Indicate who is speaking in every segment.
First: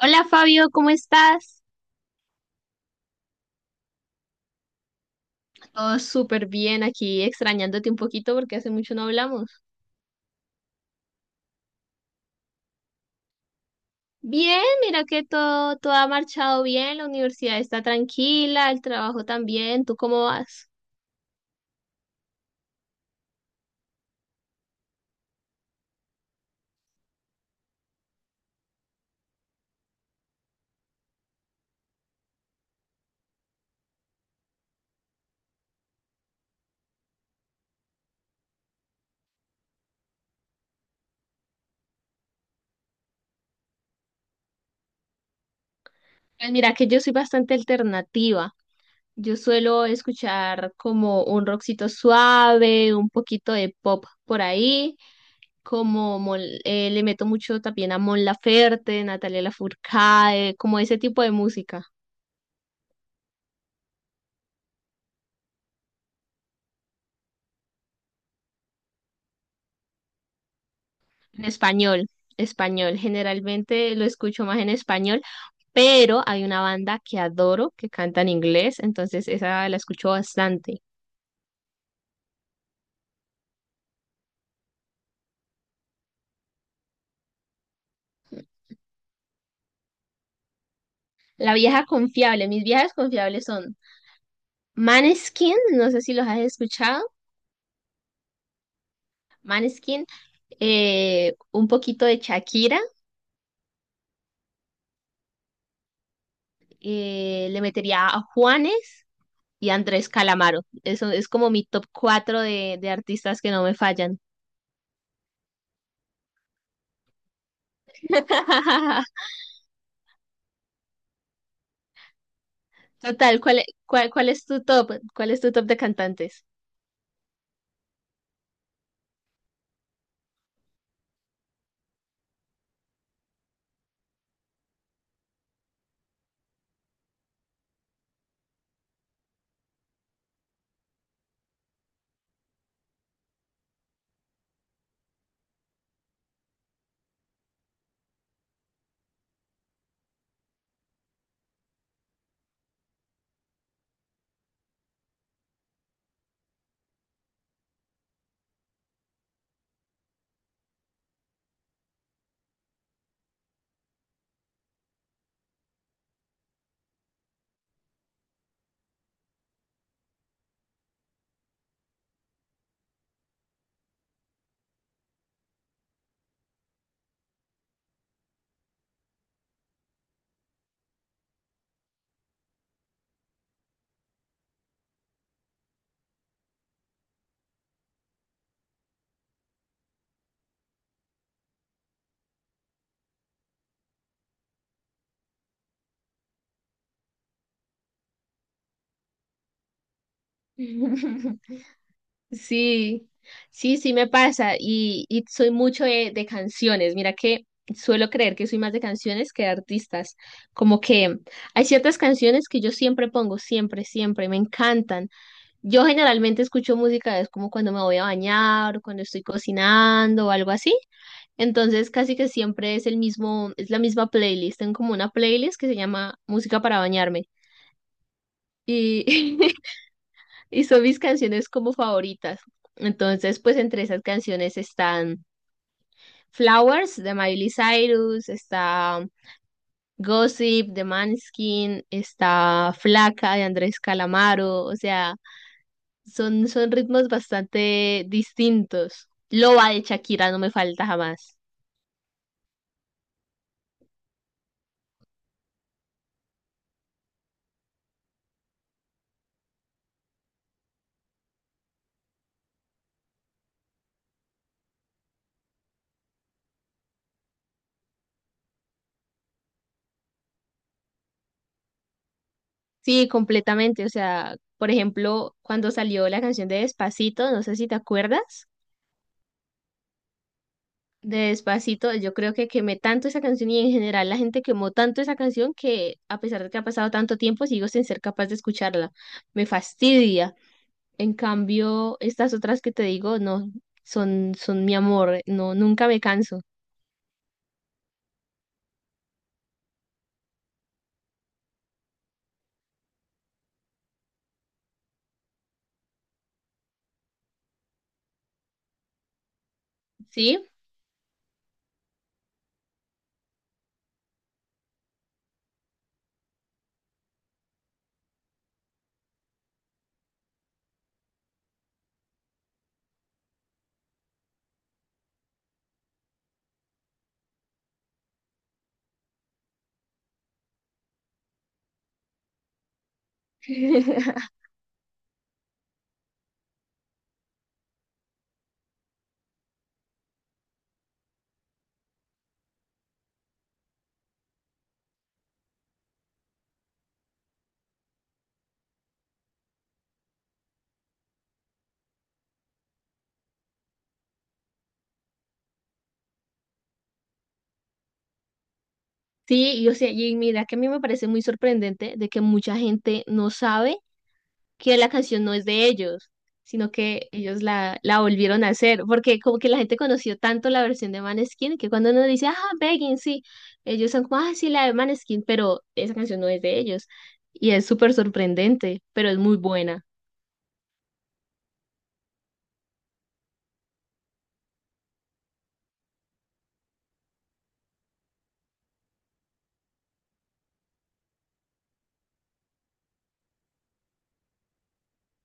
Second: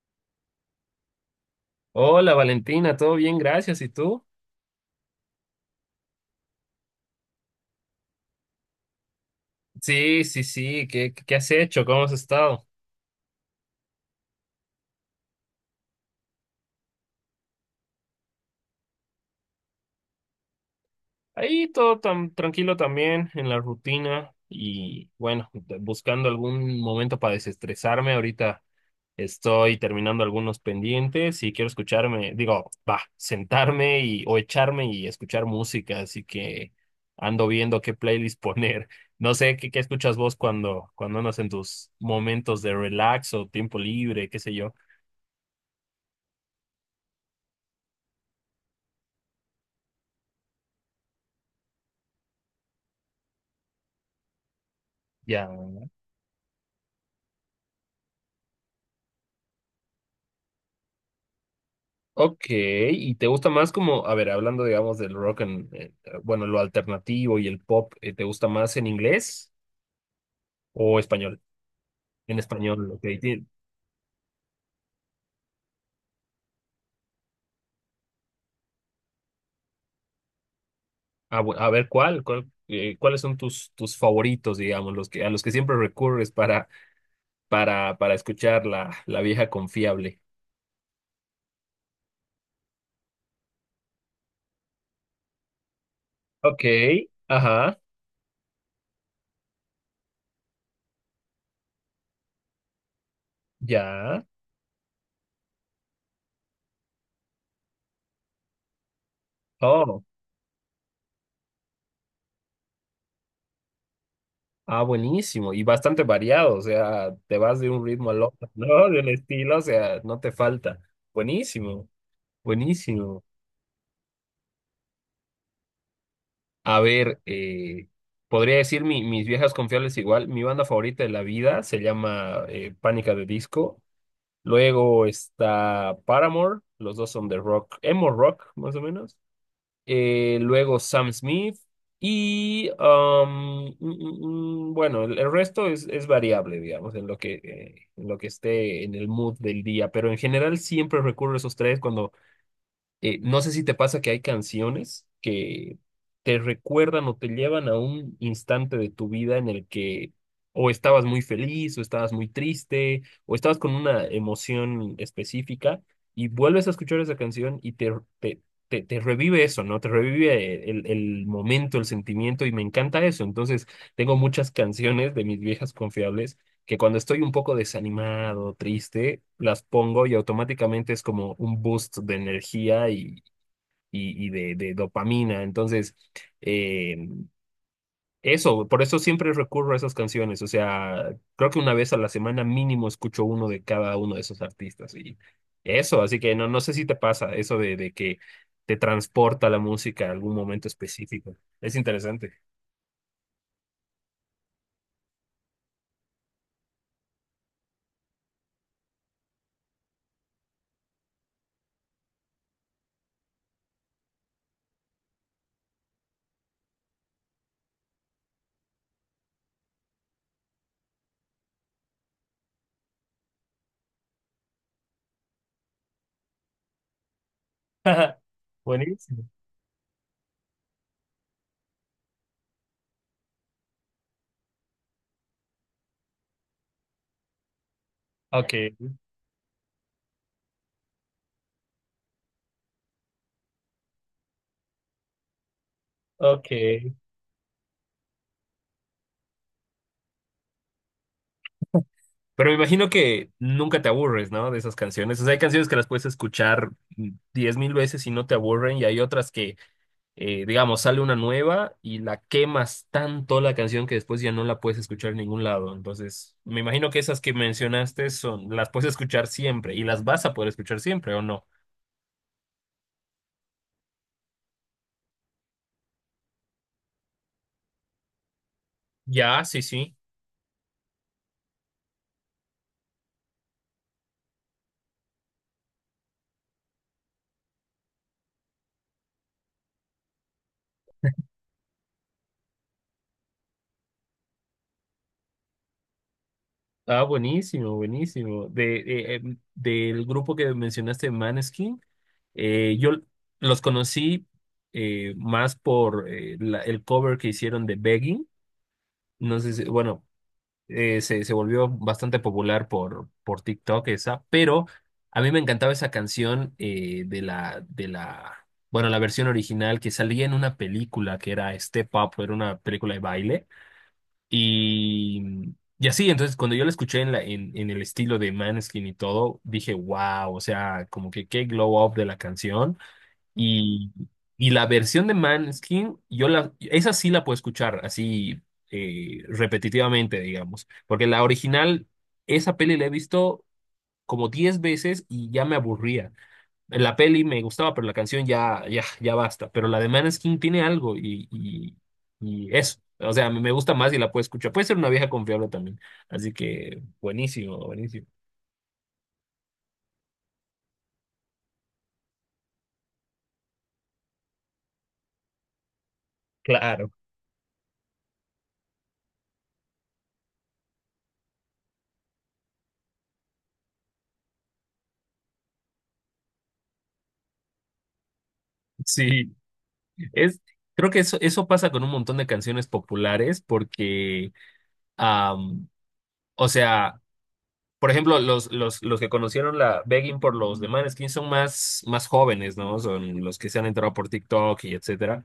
Speaker 1: Hola Fabio, ¿cómo estás?
Speaker 2: Hola Valentina, todo bien, gracias. ¿Y tú?
Speaker 1: Todo súper bien aquí, extrañándote un poquito porque hace mucho no hablamos.
Speaker 2: Sí, sí, sí. ¿Qué has hecho? ¿Cómo has estado?
Speaker 1: Bien, mira que todo ha marchado bien, la universidad está tranquila, el trabajo también. ¿Tú cómo vas?
Speaker 2: Ahí todo tan tranquilo también en la rutina y bueno, buscando algún momento para desestresarme. Ahorita estoy terminando algunos pendientes y quiero escucharme, digo, va, sentarme y o echarme y escuchar música, así que ando viendo qué playlist poner. No sé qué escuchas vos cuando andas en tus momentos de relax o tiempo libre, qué sé yo.
Speaker 1: Pues mira que yo soy bastante alternativa. Yo suelo escuchar como un rockcito suave, un poquito de pop por ahí,
Speaker 2: Ya.
Speaker 1: como le meto mucho también a Mon Laferte, Natalia Lafourcade, como ese tipo de música.
Speaker 2: Ok, ¿y te gusta más como, a ver, hablando digamos del rock, bueno, lo alternativo y el pop, te gusta más en inglés o español?
Speaker 1: En español,
Speaker 2: En español,
Speaker 1: español.
Speaker 2: ok.
Speaker 1: Generalmente lo escucho más en español, pero hay una banda que adoro que canta en inglés, entonces esa la escucho bastante.
Speaker 2: A ver, ¿cuáles son tus favoritos, digamos, los que, a los que siempre recurres para escuchar la vieja confiable?
Speaker 1: La vieja confiable, mis viejas confiables son Maneskin, no sé si los has
Speaker 2: Ok,
Speaker 1: escuchado.
Speaker 2: ajá,
Speaker 1: Maneskin, un poquito de Shakira,
Speaker 2: ya.
Speaker 1: le metería a Juanes y a
Speaker 2: Oh,
Speaker 1: Andrés Calamaro. Eso es como mi top 4 de artistas que no me fallan.
Speaker 2: ah, buenísimo. Y bastante variado, o sea, te vas de un ritmo al otro, ¿no? De un estilo, o sea, no te falta. Buenísimo. Buenísimo.
Speaker 1: Total, ¿ cuál es tu top? ¿Cuál es tu top de cantantes?
Speaker 2: A ver, podría decir mis viejas confiables igual. Mi banda favorita de la vida se llama Pánica de Disco. Luego está Paramore, los dos son de rock, emo rock, más o menos. Luego Sam Smith y, um, mm, mm, mm, bueno, el resto es variable, digamos, en lo que esté en el mood del día. Pero en general siempre recurro a esos tres cuando... no sé si te pasa que hay canciones que te recuerdan o te llevan a un instante de tu vida en el que o estabas muy feliz o estabas muy triste o estabas con una emoción específica y vuelves a escuchar esa canción y te, te revive eso, ¿no? Te revive el momento, el sentimiento y me encanta eso. Entonces, tengo muchas canciones de mis viejas confiables que cuando estoy un poco desanimado, triste, las pongo y automáticamente es como un boost de energía y de dopamina. Entonces, eh, eso, por eso siempre recurro a esas canciones. O sea, creo que una vez a la semana mínimo escucho uno de cada uno de esos artistas. Y eso, así que no, no sé si te pasa eso de que te transporta la música a algún momento específico. Es interesante.
Speaker 1: Sí, sí, sí me pasa y soy mucho de canciones. Mira que suelo creer que soy más de canciones que de artistas. Como que hay ciertas canciones que yo siempre pongo, siempre, siempre, me encantan. Yo generalmente escucho música, es como cuando me voy a bañar o cuando estoy cocinando o algo así. Entonces casi que siempre es el mismo, es la misma playlist. Tengo como una playlist que se llama Música para bañarme, y,
Speaker 2: Buenísimo.
Speaker 1: y son mis canciones como favoritas. Entonces, pues entre esas canciones están Flowers de Miley Cyrus,
Speaker 2: Ok,
Speaker 1: está Gossip de Maneskin, está Flaca de Andrés Calamaro. O sea,
Speaker 2: ok.
Speaker 1: son, son ritmos bastante distintos. Loba de Shakira no me falta jamás.
Speaker 2: Pero me imagino que nunca te aburres, ¿no? De esas canciones. O sea, hay canciones que las puedes escuchar diez mil veces y no te aburren, y hay otras que, digamos, sale una nueva y la quemas tanto la canción que después ya no la puedes escuchar en ningún lado. Entonces, me imagino que esas que mencionaste son, las puedes escuchar siempre y las vas a poder escuchar siempre, ¿o no?
Speaker 1: Sí, completamente, o sea, por ejemplo, cuando salió la canción de Despacito, no sé si te acuerdas.
Speaker 2: Ya, sí, sí.
Speaker 1: De Despacito, yo creo que quemé tanto esa canción y en general la gente quemó tanto esa canción que a pesar de que ha pasado tanto tiempo sigo sin ser capaz de escucharla. Me fastidia. En cambio, estas otras que te digo, no, son, son mi amor, no, nunca me canso.
Speaker 2: Ah, buenísimo, buenísimo. De, del grupo que mencionaste, Maneskin. Yo los conocí más por el cover que hicieron de Begging. No sé si, bueno,
Speaker 1: ¿Sí?
Speaker 2: se volvió bastante popular por TikTok esa, pero a mí me encantaba esa canción bueno, la versión original que salía en una película que era Step Up, era una película de baile. Y así, entonces cuando yo la escuché en el estilo de Maneskin y todo, dije, wow, o sea, como que qué glow up de la canción. Y, y la versión de Maneskin, esa sí la puedo escuchar así repetitivamente, digamos, porque la original, esa peli la he visto como 10 veces y ya me aburría. La peli me gustaba, pero la canción ya, ya, ya basta. Pero la de Maneskin tiene algo y eso. O sea, me gusta más y la puedo escuchar. Puede ser una vieja confiable también. Así que buenísimo, buenísimo.
Speaker 1: Sí, y, o sea, y mira que a mí me parece muy sorprendente de que mucha gente no sabe que la canción no es de ellos, sino
Speaker 2: Claro,
Speaker 1: que ellos la, la volvieron a hacer, porque como que la gente conoció tanto la versión de Maneskin que cuando uno dice, ah, Begging, sí, ellos son como, ah, sí, la de Maneskin, pero esa canción no es de ellos. Y es súper sorprendente, pero es
Speaker 2: sí.
Speaker 1: muy buena.
Speaker 2: Es, creo que eso pasa con un montón de canciones populares porque, am, o sea, por ejemplo, los que conocieron la Begging por los de Maneskin son más, más jóvenes, ¿no? Son los que se han entrado por TikTok y etcétera.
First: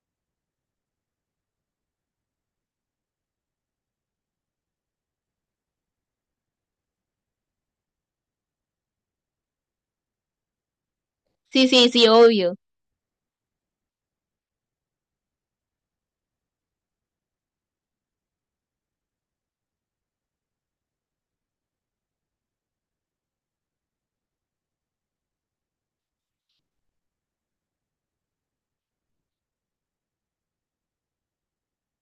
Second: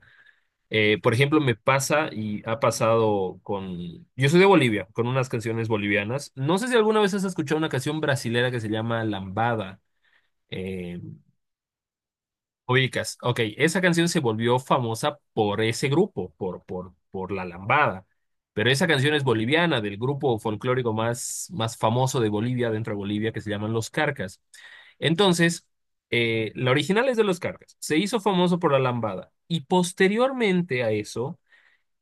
Speaker 2: Por ejemplo, me pasa y ha pasado con... Yo soy de Bolivia, con unas canciones bolivianas. No sé si alguna vez has escuchado una canción brasilera que se llama Lambada. Eh,
Speaker 1: Sí, sí, sí, obvio.
Speaker 2: Ubicas, ok, esa canción se volvió famosa por ese grupo, por La Lambada, pero esa canción es boliviana, del grupo folclórico más, más famoso de Bolivia, dentro de Bolivia, que se llaman Los Carcas. Entonces, la original es de Los Carcas, se hizo famoso por La Lambada, y posteriormente a eso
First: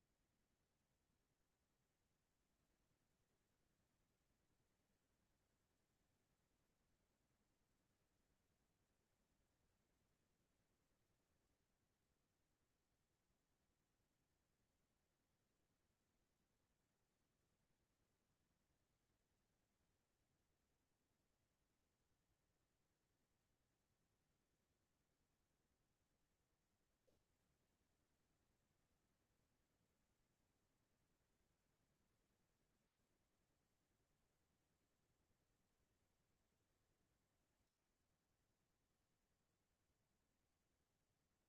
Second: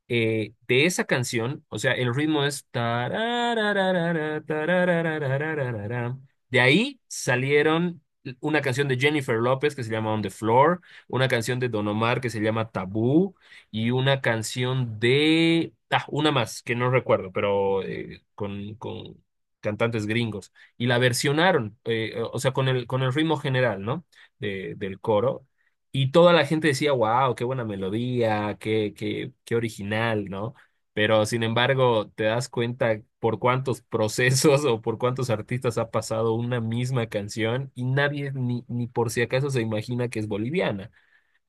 Speaker 2: de esa canción, o sea, el ritmo es... tarararara, tararararararara. De ahí salieron una canción de Jennifer López que se llama On the Floor, una canción de Don Omar que se llama Tabú y una canción de... Ah, una más que no recuerdo, pero con cantantes gringos. Y la versionaron, o sea, con el ritmo general, ¿no? Del coro y toda la gente decía, wow, qué buena melodía, qué original, ¿no? Pero sin embargo, te das cuenta por cuántos procesos o por cuántos artistas ha pasado una misma canción y nadie ni por si acaso se imagina que es boliviana.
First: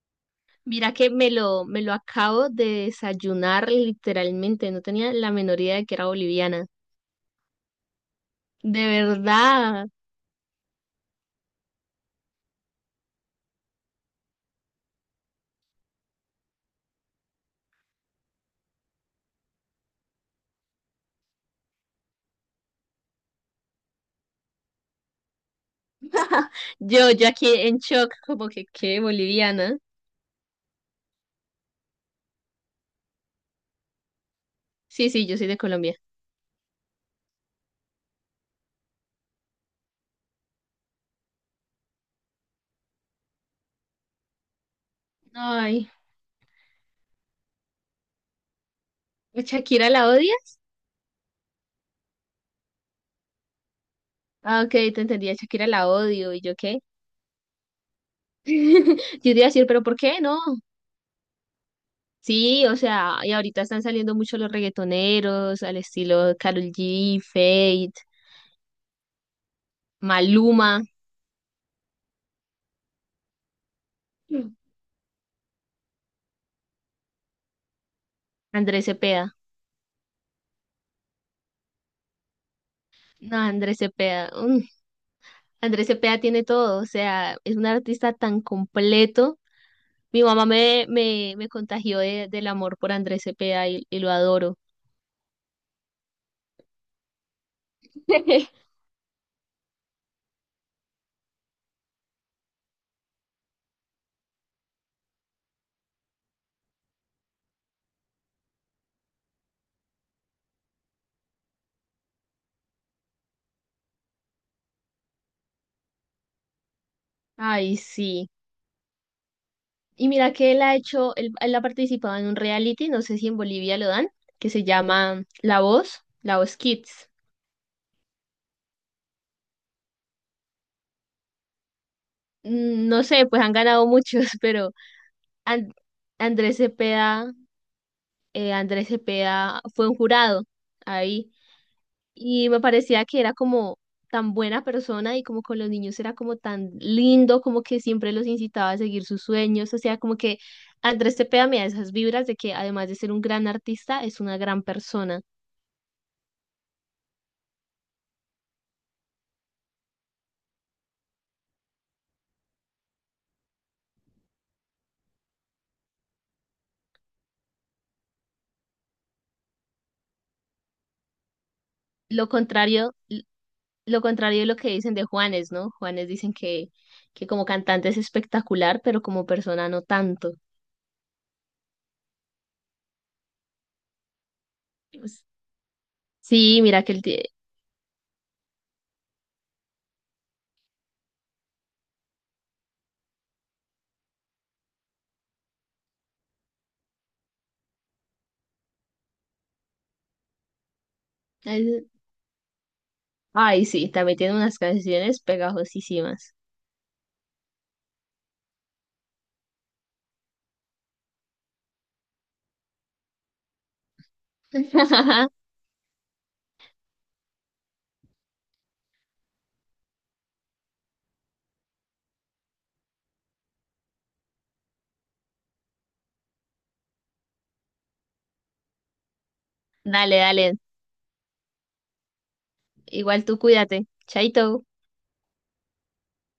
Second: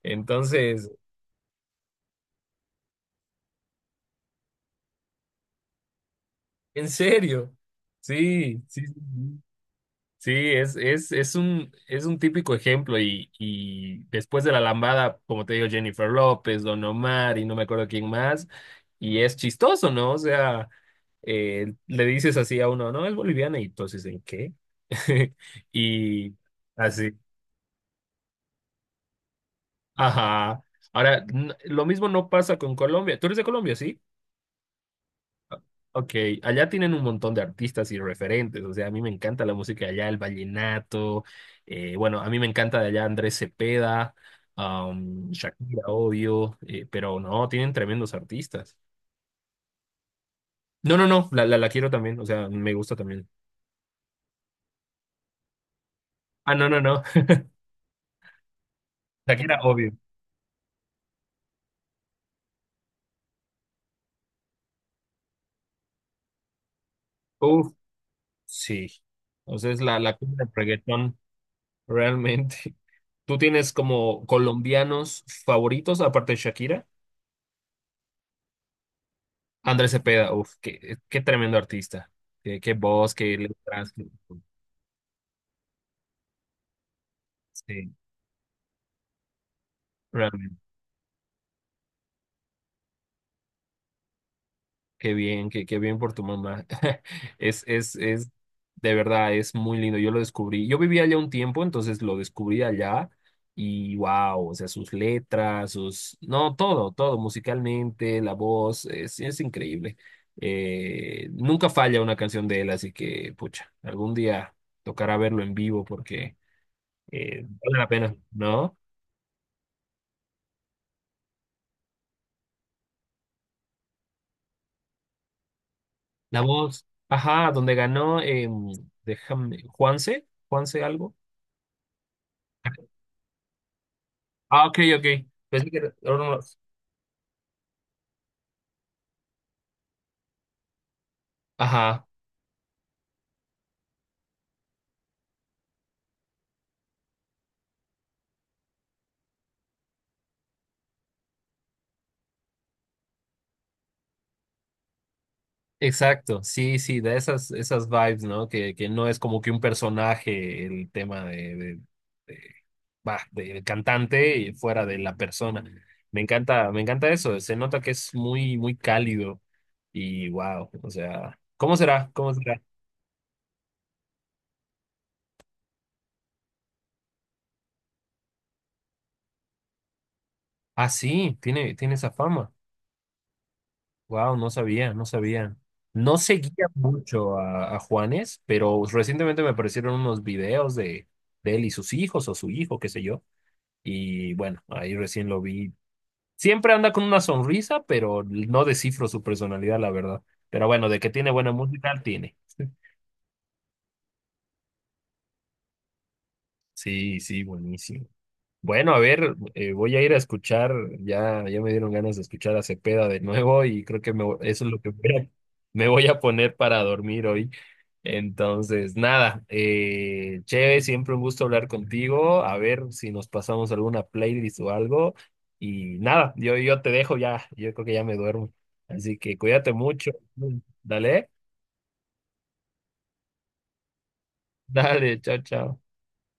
Speaker 2: Entonces,
Speaker 1: Mira que me lo acabo de desayunar literalmente, no tenía la menor idea de que era boliviana.
Speaker 2: en serio, sí, sí.
Speaker 1: De
Speaker 2: Sí, sí.
Speaker 1: verdad.
Speaker 2: Sí, es un típico ejemplo y después de la lambada, como te digo, Jennifer López, Don Omar y no me acuerdo quién más, y es chistoso, ¿no? O sea, le dices así a uno, no, es boliviana y entonces, ¿en qué? Y
Speaker 1: Yo,
Speaker 2: así,
Speaker 1: yo aquí en shock, como que, ¿qué? Boliviana.
Speaker 2: ajá. Ahora, lo mismo no pasa con Colombia. Tú eres de Colombia, ¿sí?
Speaker 1: Sí, sí, yo soy de Colombia.
Speaker 2: Ok, allá tienen un montón de artistas y referentes, o sea, a mí me encanta la música de allá, el vallenato, bueno, a mí me encanta de allá Andrés Cepeda, Shakira,
Speaker 1: Ay,
Speaker 2: obvio, pero no, tienen tremendos artistas.
Speaker 1: ¿a ¿Shakira la odias?
Speaker 2: No, no, no, la quiero también, o sea, me gusta también.
Speaker 1: Ah, ok, te entendí, a Shakira la odio, ¿y
Speaker 2: Ah,
Speaker 1: yo
Speaker 2: no, no,
Speaker 1: qué?
Speaker 2: no,
Speaker 1: Yo te iba a
Speaker 2: Shakira,
Speaker 1: decir, ¿pero
Speaker 2: obvio.
Speaker 1: por qué no? Sí, o sea, y ahorita están saliendo mucho los reggaetoneros al estilo Karol G,
Speaker 2: Uf,
Speaker 1: Fate,
Speaker 2: sí, o sea, es la cuna del
Speaker 1: Maluma.
Speaker 2: reggaetón, realmente. ¿Tú tienes como
Speaker 1: Mm.
Speaker 2: colombianos favoritos aparte de Shakira?
Speaker 1: Andrés Cepeda.
Speaker 2: Andrés Cepeda, uf, qué tremendo artista. Qué voz, qué
Speaker 1: No, Andrés
Speaker 2: letras. Qué...
Speaker 1: Cepeda, mm, Andrés Cepeda tiene todo, o sea, es un
Speaker 2: sí,
Speaker 1: artista tan completo. Mi mamá
Speaker 2: realmente.
Speaker 1: me contagió del amor por Andrés Cepeda y lo adoro.
Speaker 2: Qué bien, qué bien por tu mamá. Es, es, es, de verdad, es muy lindo. Yo lo descubrí. Yo vivía allá un tiempo, entonces lo descubrí allá. Y wow, o sea, sus letras, sus... No, todo, todo, musicalmente, la voz, es increíble. Nunca falla una canción de él, así que, pucha, algún día tocará verlo en vivo porque
Speaker 1: Ay,
Speaker 2: vale la pena,
Speaker 1: sí.
Speaker 2: ¿no?
Speaker 1: Y mira que él ha hecho, él ha participado en un reality, no sé si en Bolivia lo dan, que se llama La Voz, La
Speaker 2: La
Speaker 1: Voz
Speaker 2: voz,
Speaker 1: Kids.
Speaker 2: ajá, donde ganó, déjame, Juanse, Juanse algo.
Speaker 1: Mm, no sé, pues han ganado muchos,
Speaker 2: Ah,
Speaker 1: pero
Speaker 2: ok, ok. Pensé
Speaker 1: And-
Speaker 2: que era de
Speaker 1: Andrés Cepeda, Andrés Cepeda fue un jurado ahí
Speaker 2: ajá,
Speaker 1: y me parecía que era como tan buena persona y como con los niños era como tan lindo, como que siempre los incitaba a seguir sus sueños, o sea, como que Andrés Cepeda me da esas vibras de que además de ser un gran artista, es una gran persona.
Speaker 2: exacto. Sí, sí, de esas, esas vibes, ¿no? Que no es como que un personaje el tema de- va, del cantante y fuera de la persona. Me encanta eso. Se nota que es muy, muy cálido. Y wow, o sea, ¿cómo será?
Speaker 1: Lo
Speaker 2: ¿Cómo será?
Speaker 1: contrario lo contrario de lo que dicen de Juanes, ¿no? Juanes dicen que como cantante es espectacular, pero como persona no tanto.
Speaker 2: Ah, sí, tiene, tiene esa fama. Wow, no sabía, no
Speaker 1: Pues,
Speaker 2: sabía. No
Speaker 1: sí,
Speaker 2: seguía
Speaker 1: mira que él tiene...
Speaker 2: mucho a Juanes, pero recientemente me aparecieron unos videos de él y sus hijos o su hijo, qué sé yo. Y bueno, ahí recién lo vi. Siempre anda con una sonrisa, pero no descifro su personalidad, la verdad. Pero bueno, de que tiene buena música, tiene.
Speaker 1: Ay, sí, también tiene unas canciones pegajosísimas.
Speaker 2: Sí, sí, buenísimo. Bueno, a ver, voy a ir a escuchar, ya me dieron ganas de escuchar a Cepeda de nuevo y creo que me, eso es lo que voy a... me voy a poner para dormir hoy. Entonces, nada, che, siempre un gusto hablar contigo, a ver si nos pasamos alguna playlist o algo y nada, yo te dejo ya, yo creo que ya me duermo. Así que cuídate mucho.
Speaker 1: Dale, dale.
Speaker 2: Dale,
Speaker 1: Igual tú cuídate. Chaito.
Speaker 2: dale, chao, chao.